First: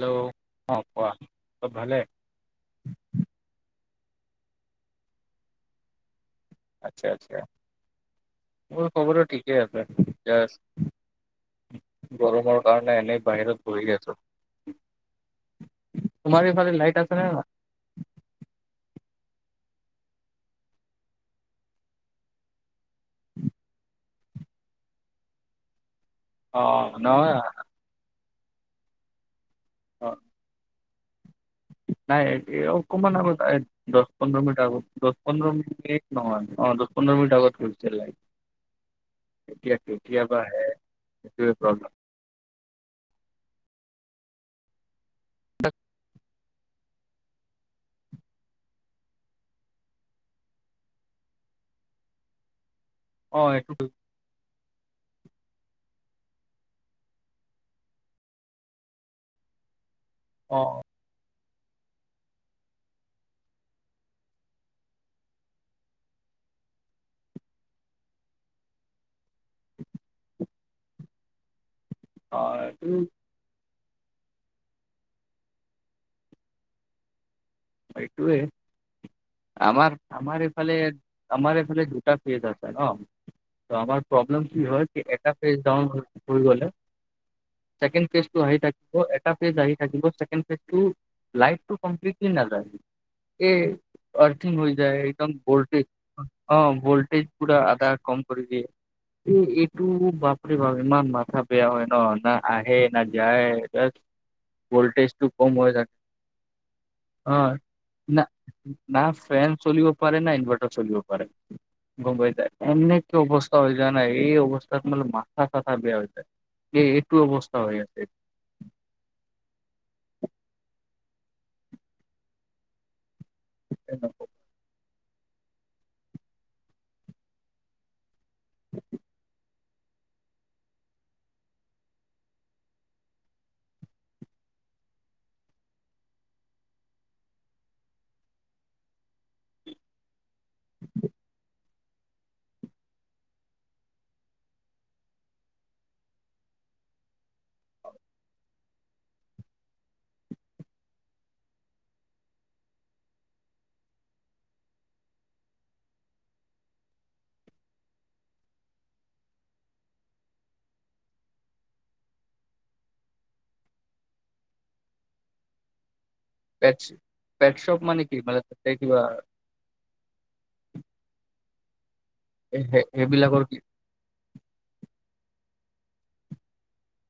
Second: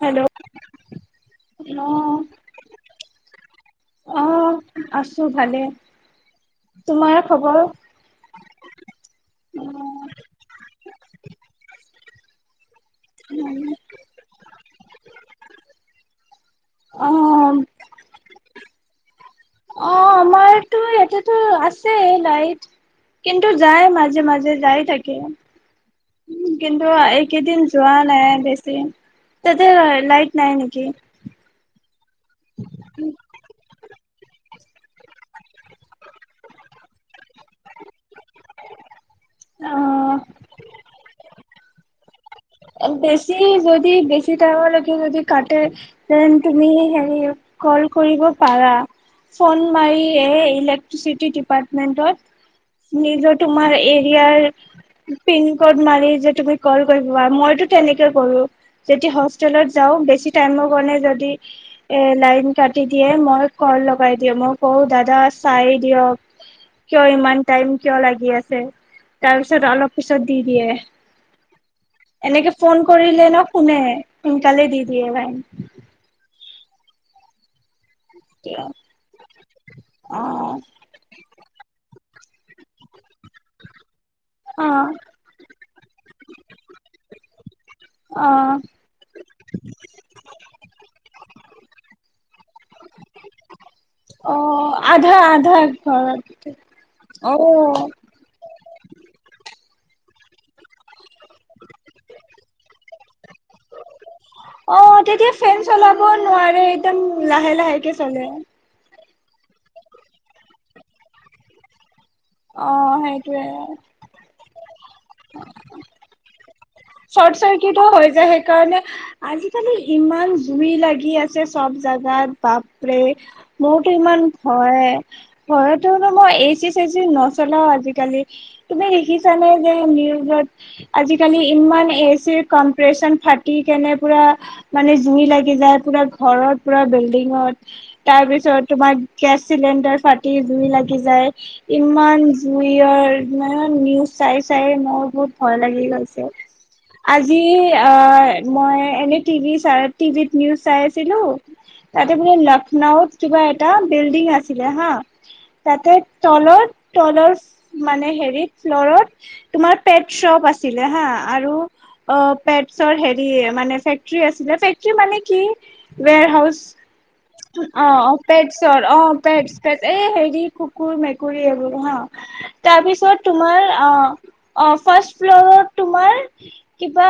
Hello অ কোৱা চব হেল্ল' অ ভালে অ আছো ভালে আচ্ছা তোমাৰ আচ্ছা খবৰ? মোৰ খবৰো ঠিকেই আছে অ', য গৰমৰ কাৰণে এনেই বাহিৰত বহি আছো তোমাৰ সেইফালে লাইট আছে নে নাই অ', অ আমাৰতো ইয়াতেতো আছে লাইট কিন্তু যাই মাজে মাজে যাই থাকে অ কিন্তু নহয় এইকেইদিন যোৱা নাই বেছি ততে অ লাইট নাই নেকি নাই অকমান আগত আহিছে দশ পোন্ধৰ মিনিট আগত দছ পোন্ধৰ মিনিট নহয় অ দহ পোন্ধৰ মিনিট আগত ফছে লাইট [unintelligible] এতিয়া অ', কেতিয়াবা হে সেইটোৱে প্ৰব্লেম বেছি যদি বেছি টাইম লৈকে যদি কাটে যেন তুমি হেৰি কল কৰিব পাৰা ফোন মাৰি এ ইলেক্ট্ৰিচিটি ডিপাৰ্টমেন্টত নিজৰ অ তোমাৰ এইটো এৰিয়াৰ মাৰি যে তুমি কল মইতো তেনেকে কৰো যেতিয়া হছতেলত যাওঁ বেছি টাইম অ কাৰণে যদি এ লাইন কাটি দিয়ে মই কল লগাই দিওঁ মই কওঁ দাদা চাই দিয়ক কিয় ইমান টাইম কিয় লাগি আছে তাৰ পিছত অলপ পিছত দি দিয়ে অ এনেকে ফোন এইটো কৰিলে ন শুনে সোনকালে দি দিয়ে ভাই এইটোৱে আমাৰ অ আমাৰ এইফালে আমাৰ এইফালে দুটা ফেজ আছে ন আমাৰ প্ৰব্লেম কি অ হয় এটা পেজ ডাউন হৈ গলে [inaudible] কি ন অ এই অ আৰ্থিং হৈ যায় আধা একদম আধা ভল্টেজ ঘৰত। অ ভোল্টেজ পুৰা অ আধা কম কৰি দিয়ে এইটো বাপৰে বাপ ইমান বাপ ক বেয়া হয় ন না আহে না যায় ভল্টেজ টো কম হৈ থাকে নোৱাৰি হয় না না ফেন চলিব পাৰে না ইনভাৰ্টাৰ চলিব পাৰে গম্বাইত অ এনেকে অৱস্থা সেইটোয়ে হৈ যায় নাই এই অৱস্থাত মানে মাথা চাথা বেয়া হৈ যায়। এই এইটো চৰ্ট অৱস্থা চাৰ্কিতো হৈ আছে যায় সেইকাৰণে আজিকালি ইমান জুই লাগি আছে চব জাগাত বাপৰে মোৰতো ইমান ভয়, ভয়তোনো মই এচি চেচি নচলাও আজিকালি। তুমি দেখিছানে যে নিউজত আজিকালি ইমান এচিৰ কমপ্ৰেচন ফাটি কেনে পুৰা মানে জুই লাগি যায়, পুৰা ঘৰত পুৰা বিল্ডিঙত তাৰ পিছত তোমাৰ গেছ চিলিণ্ডাৰ ফাটি জুই লাগি যায় ইমান জুইয়ৰ মানে নিউজ চাই চায়ে মোৰ বহুত ভয় লাগি গৈছ ছে। আজি আ মই এনে টিভি চাই টিভিত নিউজ চাই আছিলো তাতে বোলে লক্ষ্ণৌত কিবা এটা বিল্ডিং আছিলে হা। তাতে তলত তলৰ মানে হেৰিত ফ্লৰত তোমাৰ পেট চ'প আছিলে হা আৰু অ পেটচৰ হেৰি মানে ফেকট্ৰি আছিলে। ফেকট্ৰি মানে কি ওৱেৰহাউছ পেটছ পেটশ্বপ অ মানে কি অ' মানে তাতে পেটছৰ কিবা অ' পেটছ। ত এই হেৰি কুকুৰ - মেকুৰী এইবোৰ হা, আৰু মানে সে- তাৰপিছত সেইবিলাকৰ কি তোমাৰ আ অ ফাৰ্ষ ফ্লৰত তোমাৰ কিবা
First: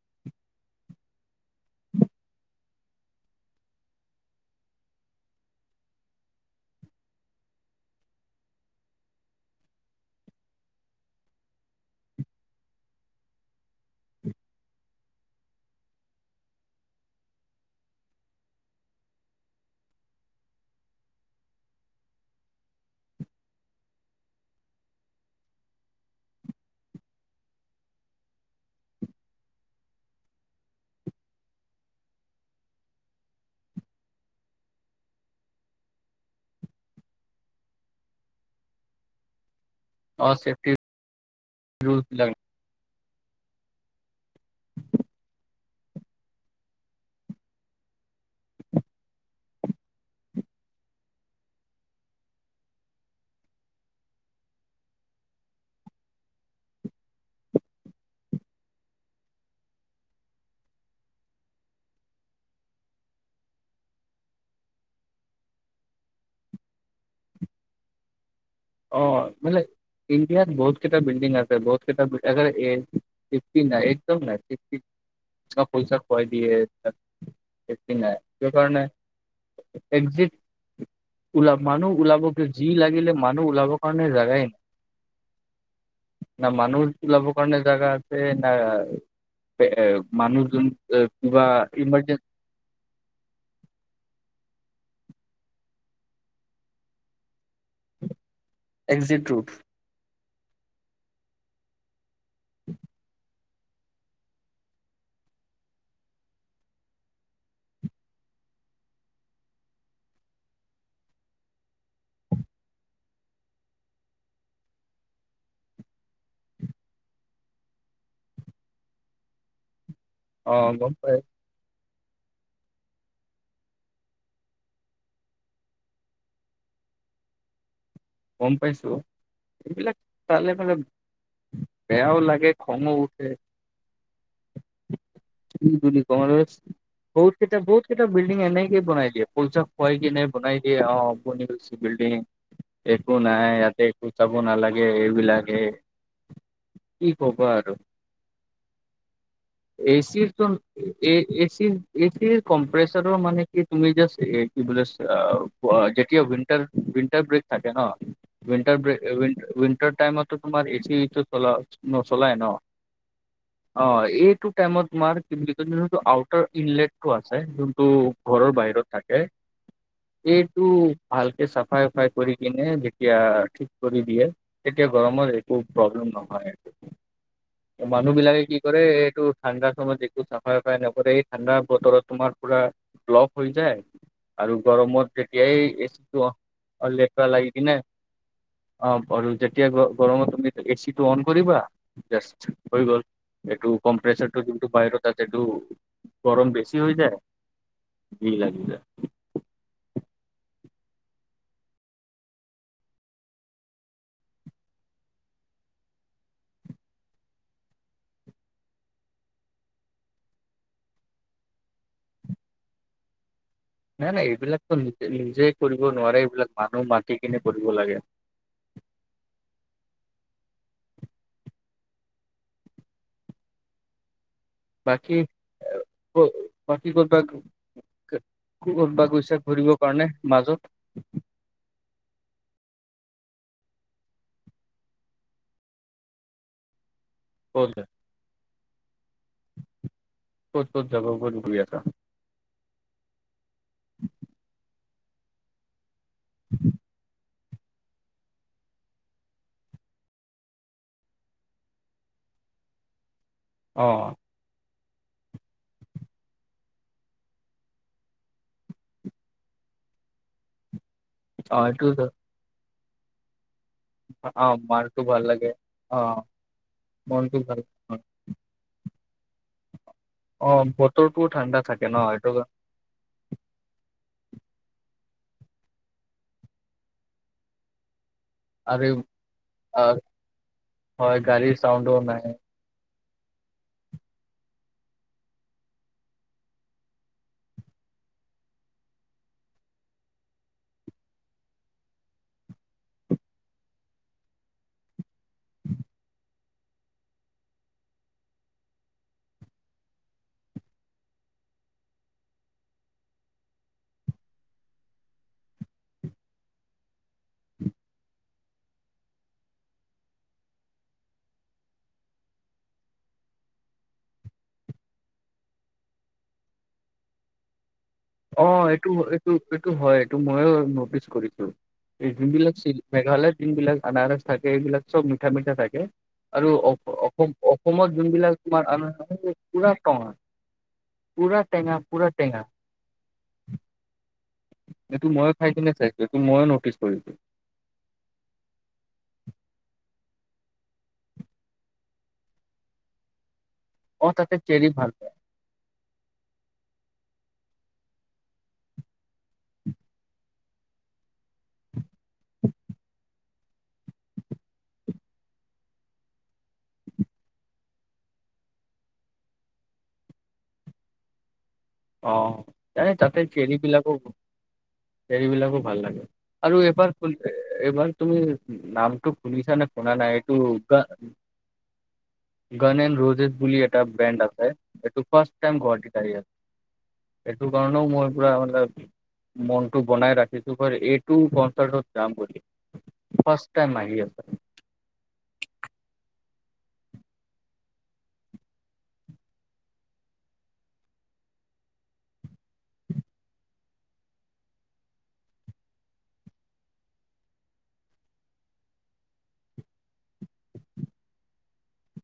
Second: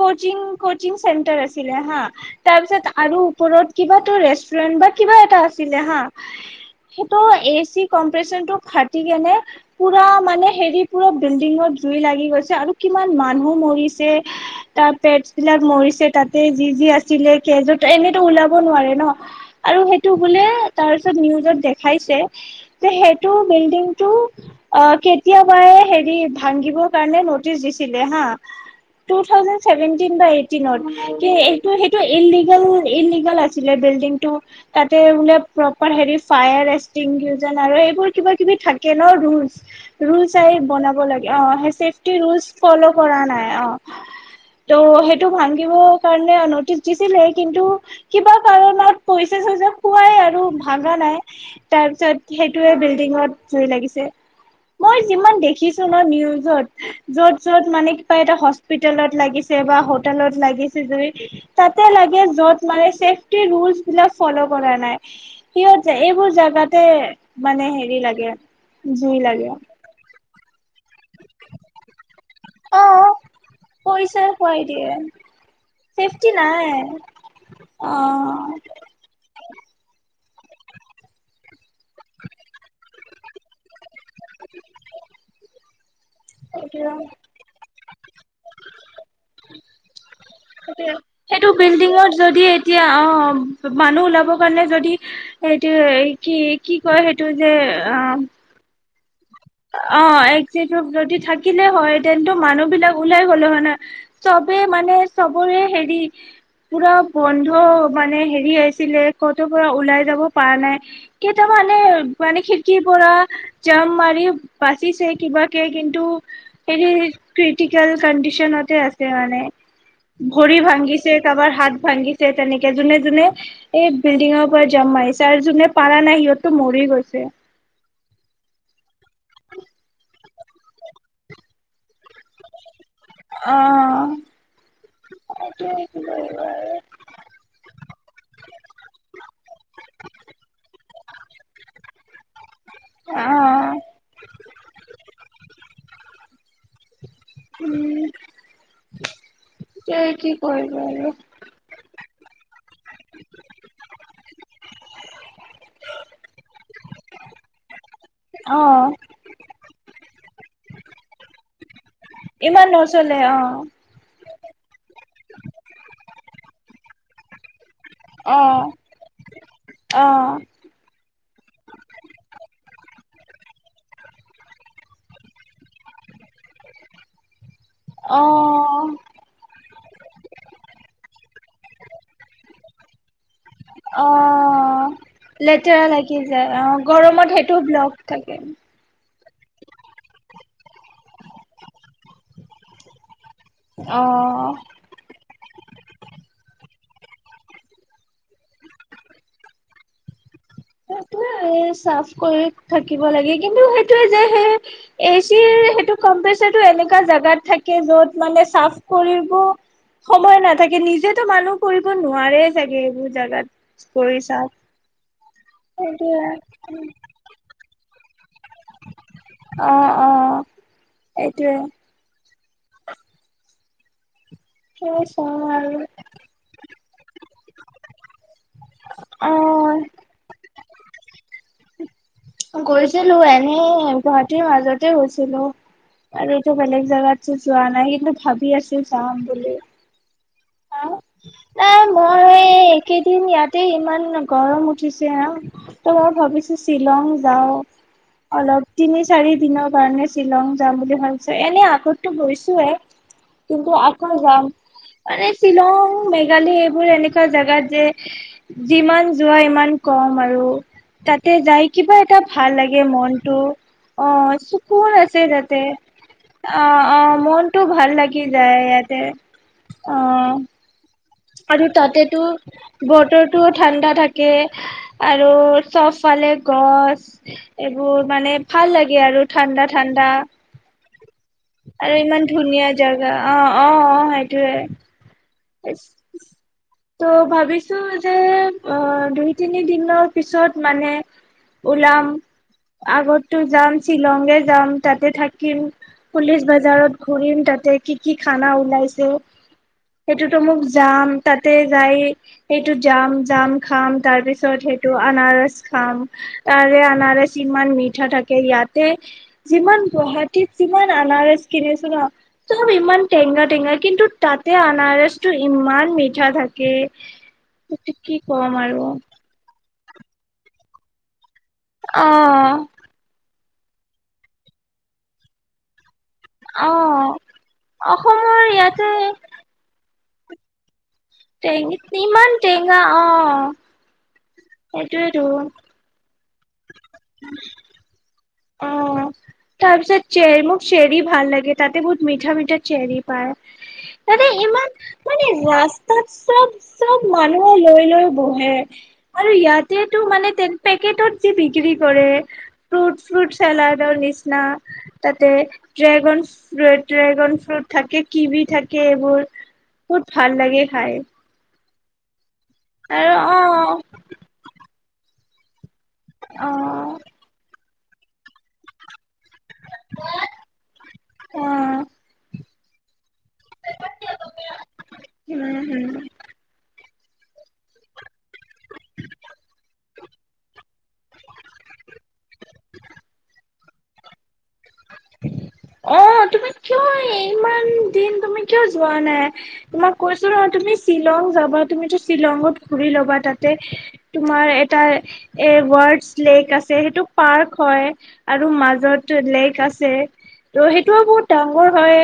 কচিং - কচিং চেণ্টাৰ আছিলে হা তাৰ পিছত আৰু ওপৰত কিবাটো ৰেষ্টুৰেন্ট বা কিবা এটা আছিলে হা সেইটো এচি কম্প্ৰেচনটু ফাটি কেনে পুৰা মানে হেৰি পুৰা বিল্ডিঙত জুই লাগি গৈছে আৰু কিমান মানহ মৰিছে তাৰ পেটচবিলাক মৰিছে তাতে যি যি আছিলে কেজত ত এনেতো ওলাব নোৱাৰে ন' আৰু সেইটো বুলে তাৰ পিছত নিউজত দেখাইছে যে সেইটো বিল্ডিংটো আ কেতিয়াবায়ে হেৰি ভাংগিব কাৰণে ন টিচ দিছিলে হা টু থাউজেণ্ড চেভেনটিন বা এইটটিনত, কি এইটো সেইটো ইললিগেল ইললিগেল আছ ছিলে বিল্ডিংটো তাতে বোলে প্ৰ'পাৰ হেৰি ফায়াৰ এক্মটিংগুইজন আৰু এইবোৰ কিবা কিবি থাকে ন' ৰুলছ ৰুল অ চাই চেফটি বনাব লাগে অ' হেচে [inaudible] [unintelligible] ফল' কৰা নাই অ'। ত' সেইটো ভাংগিব কাৰণে ন'টিচ দিছিলে কিন্তু কিবা কাৰণত পইছা - চইছা খোৱাই আৰু ভাংগা নাই। তাৰ পিছত সেইটোয়ে বিল্ডিঙত জুই লাগিছে। মই যিমান দেখিছো ন' নিউজত য'ত য'ত মানে কিবা এটা হস্পিতেলত লাগিছে বা হোটেলত লাগিছে যদি তাতে লাগে য'ত মানে ছেফটি ৰুলচবিলাক ফ'ল' কৰা নাই। কিয়যে এইবোৰ জাগাতে মানে হেৰি লাগে জুই অ' লাগে মানে ইণ্ডিয়াত বহুত কেটা বিল্ডিং আছে। বহুত কেটা বিল আগাৰ এ অ ফিফটিন নাই একদম পইচা নাই খুৱাই ফিফটি দিয়ে সব পইচা খুৱাই চেফটি দিয়ে, নাই অ একি নাই ক সেইকাৰণে একজেক ওলা মানুহ ওলাব কিয়? যি লাগিলে মানু নুহ ওলাব কাৰণে জাগাই না মানুহ সেইটোৱে ওলাবৰ কাৰণে জাগা আছে, না [unintelligible] মানুহজন সেইটোৱে এ কিবা সেইটো বিল্ডিঙত ইমাৰজেন যদি এতিয়া অ', মা মানুহ ওলাবৰ কাৰণে যদি সেইটোয়ে, কি কি কয় সেইটো যে আম এগ্জিট ৰুট অ' এজ্বিট ৰুপ যদি থাকিলে হয় তেন্তু মানুহ বিলাক ওলাই গলে হয় ন'? চবে মানে চবৰে হেৰি পুৰা বন্ধ' মানে হেৰি আছিলে, ক'ত' পৰা ওলাই যাব পাৰা নাই। কেইটাবা এনে মানে খিৰিকীৰ পৰা জাম মাৰি বাচিছে কিবাকে কিন্তু এ ক্ৰিটিকেল কণ্ডিশনতে আছে মানে। অ ভৰি গম ভাঙিছে পাই কাৰোবাৰ হাত ভাঙিছে তেনেকে যোনে যোনে এই বিল্ডিঙৰ পৰা জাম মাৰিছে আৰু যোনে পাৰা নাই সিহঁতটো মৰি গৈছে। গম পাইছো এইবিলাক তালে মালে বেয়াও লাগে খং উঠে। অঁ [unintelligible] কৰিবা আৰু বহু কেইটা বহুত কেইটা বিল্ডিং এনেকে বনাই দিয়ে, পোলচ খুৱাই কি এনে বনাই দিয়ে। অ বিল্ডিং একো নাই অ', ইয়াতে একো চাব নালাগে। ইয়াতে একো যাব নালাগে। কি ক'বা আৰু। উম, তে কি কৰিবা এচিৰ আৰু এ এচিৰ এচিৰ কম্প্ৰেসৰ মানে কি তুমি যাজ এ কি বুলেট আ কোৱা যেতিয়া ইন্টাৰেষ্ট থাকে ন'? উইণ্টাৰ অ', ব্ৰেক উই উইন্টাৰ টাইমতো তোমাৰ এচিটো চলা নচলাই ন? চলে অ' অ এইটো টাইমত তোমাৰ কি আউটাৰ ইনটটো আছে যোনটো ঘৰৰ অ', বাহিৰত থাকে। অ', এই টো ভালকে চাফাই চফাই কৰি কিনে যেতিয়া ঠিক কৰি দিয়ে। এতিয়া গৰমৰ একো প্ৰব্লেম নহয়। [inaudible] মানুহ বিলাকে কি কৰে অ', এইটো ঠাণ্ডা সময়ত যো চাফাই চফাই নকৰে, এই ঠাণ্ডা বতৰত তোমাৰ পুৰা ব্লক হৈ যায় আৰু অ', গৰমত লেতেৰা যেতিয়াই লাগি এচিটো যায় অ', গৰমত লেতেৰা লাগি সেইটো কিনে ব্লক থাকে অ আৰু যেতিয়া গৰমত তুমি এ চি টো অন কৰিবা জাষ্ট হৈ গ'ল। এইটো কম্প্ৰেচৰ টো অ', যিটো বাহিৰত তাতেটো গৰম বেছি হৈ যায়। ভিৰ লাগি যায়। সেইটোয়ে চাফ কৰি থাকিব লাগে। কিন্তু সেইটোয়ে যে সেই এ চিৰ সেইটো কম্পচাৰটো এনেকুৱা জাগাত থাকে, যত মানে চাফ কৰিব সময় নাথাকে। নিজেতো মানুহ কৰিব নোৱাৰে চাগে এইবোৰ জাগাত নাই কৰি নাই চাফ এইবিলাকতো নিজে নিজে কৰিব নোৱাৰে। এইবিলাক সেইটোয়ে মানুহ মাতি কিনে কৰিব লাগে। অ অ। এইটোয়ে। বাকী [unintelligible] বাকী কৰ'বা, কৰবা গৈছে ঘৰিবৰ অ', কাৰণে মাজত গৈছিলো এনেই গুৱাহাটীৰ মাজতে গৈছিলো আৰু এইটো বেলেগ জেগাত যোৱা ক'ত নাই। কিন্তু ভাবি আছো চাম বুলি। ক'ত কত যাব [unintelligible] আৰু এই এইকেইদিন ইয়াতে ইমান গৰম উঠিছে। আহ ত মই ভাবিছো শ্বিলং যাওঁ। অলপ তিনি চাৰি দিনৰ কাৰণে শ্বিলং যাম বুলি ভাবিছো। এনে আগতো গৈছোয়ে। কিন্তু আকৌ অ যাম। হয় নে? শ্বিলং, মেঘালয় এইবোৰ এনেকুৱা জেগাত যে যিমান যোৱা ইমান কম আৰু তাতে যাই অ এইটো কিবা এটা ভাল লাগে মনটো। অঁ, অ সুকুন মাৰটো আছে ভাল লাগে তাতে। অ অঁ, অঁ মনটো ভাল লাগি যায় ইয়াতে। অঁ। অঁ, বতৰটো ঠাণ্ডা থাকে ন 'সেইটো? বতৰটো ঠাণ্ডা থাকে আৰু চবফালে গছ। এইবোৰ মানে ভাল লাগে আৰু ঠাণ্ডা ঠাণ্ডা হয় গাড়ীৰ চাউণ্ডো আৰু নাই ইমান ধুনীয়া জাগা অঁ, অঁ, অঁ সেইটোৱে। আইস, ইচ্। ত' ভাবিছো যে আঁ দুই, তিনি দিনৰ পিছত মানে ওলাম, আগতো যাম শ্বিলঙে যাম তাতে থাকিম। পুলিচ বজাৰত ঘুৰিম। তাতে কি কি খানা ওলাইছে সেইটোতো মোক যাম তাতে যাই সেইটো যাম, জাম খাম তাৰপিছত সেইটো আনাৰস খাম। তাৰে অনাৰস ইমান মিঠা থাকে। ইয়াতে যিমান গুৱাহাটীত, যিমান আনাৰস কিনিছো ন' চব ইমান টেঙা টেঙা কিন্তু তাতে আ নাৰসটো ইমান মিঠা থাকে। এইটো কি ক'ম অঁ, আৰু এইটো, এইটো এইটো হয়। এইটো মইও নটিচ কৰিছোঁ। অ এই যোন বিলাক চে মেঘালয়ত যোনবিলাক আনাৰস থাকে এইবিলাক চব মিঠা মিঠা থাকে। আৰু অ অস- অস- অসমত যোনবিলাক অসমৰ তোমাৰ ইয়াতে আনাৰস আছে সেইবোৰ পুৰা টেঙা। পূৰা টেঙা, পুৰা টেঙা। পুৰা অঁ। এইটো মই খাই কিনে চাইছোঁ। এইটো মইও নটিচ কৰিছোঁ। [inaudible] অঁ, তাৰপিছত চেৰী মোক চেৰী ভাল লাগে। তাতে বহুত মিঠা মিঠা চেৰী পায়। অ তাতে চেৰি ইমান ভাল পায় মানে নাচ তাত চব চব মানুহে লৈ লৈ বহে আৰু ইয়াতেটো মানে তেনে পেকটত যে বিক্ৰী কৰে ফ্ৰুট ফ্ৰুট চালাডৰ নিচিনা তাতে ড্ৰেগন ফ্ৰ ড্ৰেগন ফ্ৰুট থাকে, কিবি থাকে এইবোৰ বহুত ভাল লাগে খাই। অঁ, এই আৰু তাতে অ চেৰীবিলাকো চেৰীবিলাকো ভাল লাগে অ আৰু এবাৰ এইবাৰ তুমি উম নামটো শুনিছা নে শুনা নাই? এইটো গ অ গানেন ৰোজেছ বুলি এটা ব্ৰেণ্ড আছে। এইটো ফাৰ্ষ্ট উম টাইম হম গুৱাহাটীত আহি আছে। এইটো কাৰণেও মই পুৰা মানে মনটো বনাই ৰাখিছোঁ। বৰ--এইটো বছৰত যাম বুলি। ফাৰ্ষ্ট টাইম আহি আছে। অঁ, তুমি কিয়, ইমান দিন তুমি কিয় যোৱা নাই? তোমাক কৈছো নহয়, তুমি শ্বিলং যাবা। তুমিতো শ্বিলঙত ঘুৰি ল'বা তাতে তোমাৰ এটাই এ ৱৰ্ডছ লেক্ আছে সেইটো পাৰ্ক হয় আৰু মাজতো লেক্ ঠিক আছে ত' সেইটোও বহুত ডাঙৰ হয়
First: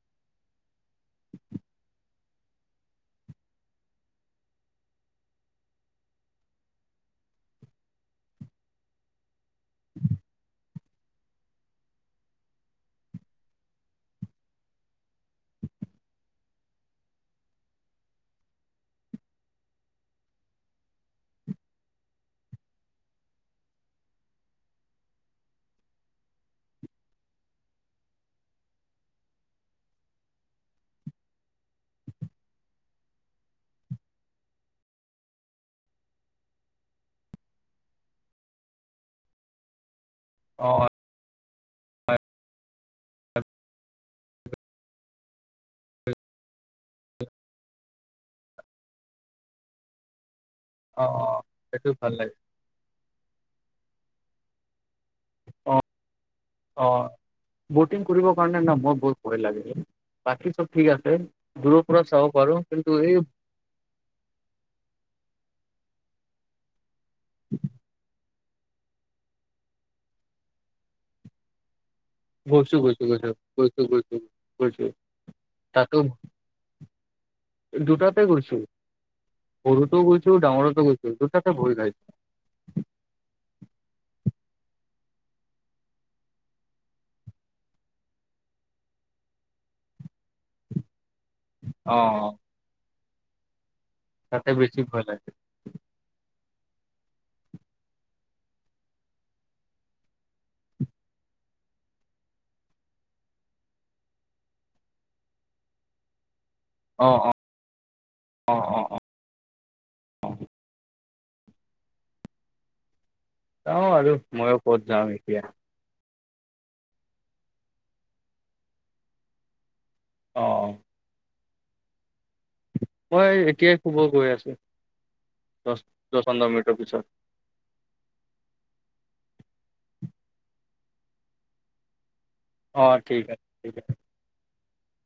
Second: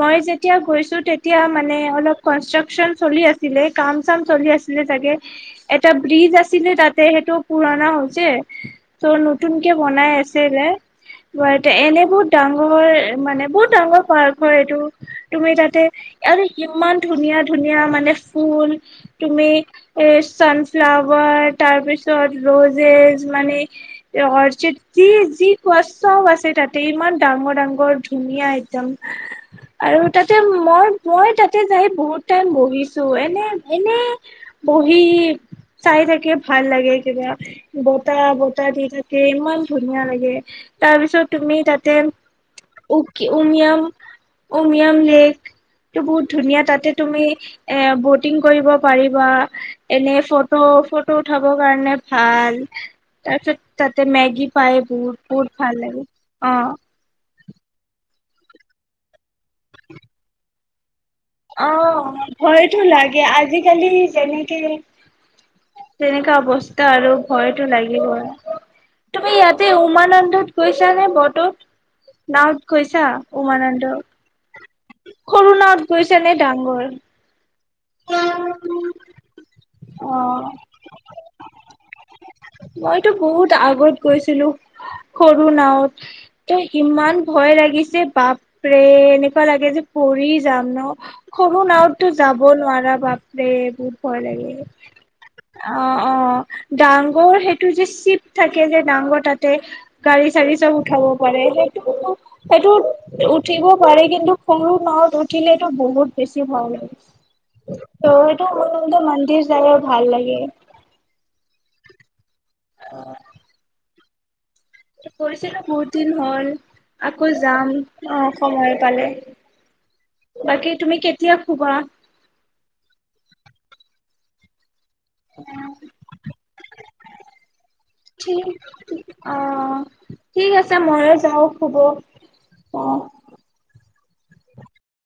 মই যেতিয়া গৈছো তেতিয়া মানে অলপ কন্সট্ৰাকচন চলি আছিলে কাম চাম চলি আছিলে আছিলে চাগে এটা ব্ৰিজ আছিলে তাতে সেইটো পুৰণা হৈছে ত' নতুনকে বনাই আছিলে বাত তে এনেবোৰ ডাঙৰ মানে বহুত ডাঙৰ পাৰ্ক হয় এইটো তুমি তাতে আৰু ইমান ধুনীয়া ধুনীয়া মানে ফুল তুমি এ চানফ্লাৱাৰ তাৰপিছত ৰোজেছ মানে এ অৰ্চিড যি যি কোৱা চব আছে তাতে ইমান ডাঙৰ ডাঙৰ ধুনীয়া একদম আৰু তাতে মই মই তাতে যাই বহুত টাইম বহিছো এনে এনে বহি চাই থাকি ভাল লাগে কিবা বতাহ বতাহ দি থাকে ইমান ধুনীয়া লাগে অ তাৰপিছত তুমি তাতে অ', উ উমিয়াম উমিয়াম লেক টো বহুত ধুনীয়া তাতে তুমি এ ব'টিং কৰিব পাৰিবা এনে ফ ফটো ফটো অ', উঠাবৰ সেইটো কাৰণে লাগে ভাল তাৰপিছত তাতে মেগী পায় বহুতো। বহুত অ ভাল লাগে অ অ' ব'টিং কৰিবৰ কাৰণে ন মোৰ বহুত ভয় লাগে বাকী চ'ব ঠিক আছে। দূৰৰ পৰা অ' চাব পাৰো ভয়তো কিন্তু এই লাগে আজিকালি যেনে কে তেনেকুৱা অৱস্থা আৰু ভয়টো লাগিবই। তুমি ইয়াতে উমানন্দত গৈছা নে ব'তত। গৈছো গৈছো গৈছো গৈছো গৈছো গৈছো সৰু নাৱত তাতো গৈছে নে ডাঙৰ দুটাতে গৈছো সৰুতোও গৈছো অ', ডাঙৰতো গৈছো দুটাতে ভয় লাগে মইতো বহুত আগত গৈছিলো সৰু নাৱত। ত' ইমান ভয় লাগিছে বা বাপৰে এনেকুৱা লাগে যে পৰি যাম ন সৰু অ নাওতো অ', যাব নোৱাৰা বাপৰে ভয় তাতে লাগে। বেছি ভয় লাগে অ অ ডাঙৰ সেইটো যে চিপ থাকে যে ডাঙৰ তাতে গাড়ী চাৰী চব উঠাব পাৰে সেইটো অকল সেইটো উঠিব পাৰে কিন্তু সৰু নাওত উঠিলেটো বহুত বেছি ভাল লাগে। অ' অ ত' সেইটো অঁ অঁ উমানন্দ অঁ মন্দিৰ যাইয়ে ভাল অঁ লাগে। [unintelligible] অ' আৰু মই ক'ত যাওঁ এতিয়া। গৈছিলো বহুত দিন হ'ল আকৌ' যাম অ সময় পালে। বাকী অঁ তুমি কেতিয়া শুবা। মই এতিয়াই শুব গৈ আছো দচ দচ পোন্ধৰ মিনিটৰ পিছত। ঠি ঠি অ' ঠিক আছে মইয়ো যাওঁ শুব অ ঠিক আছে ঠিক আছে।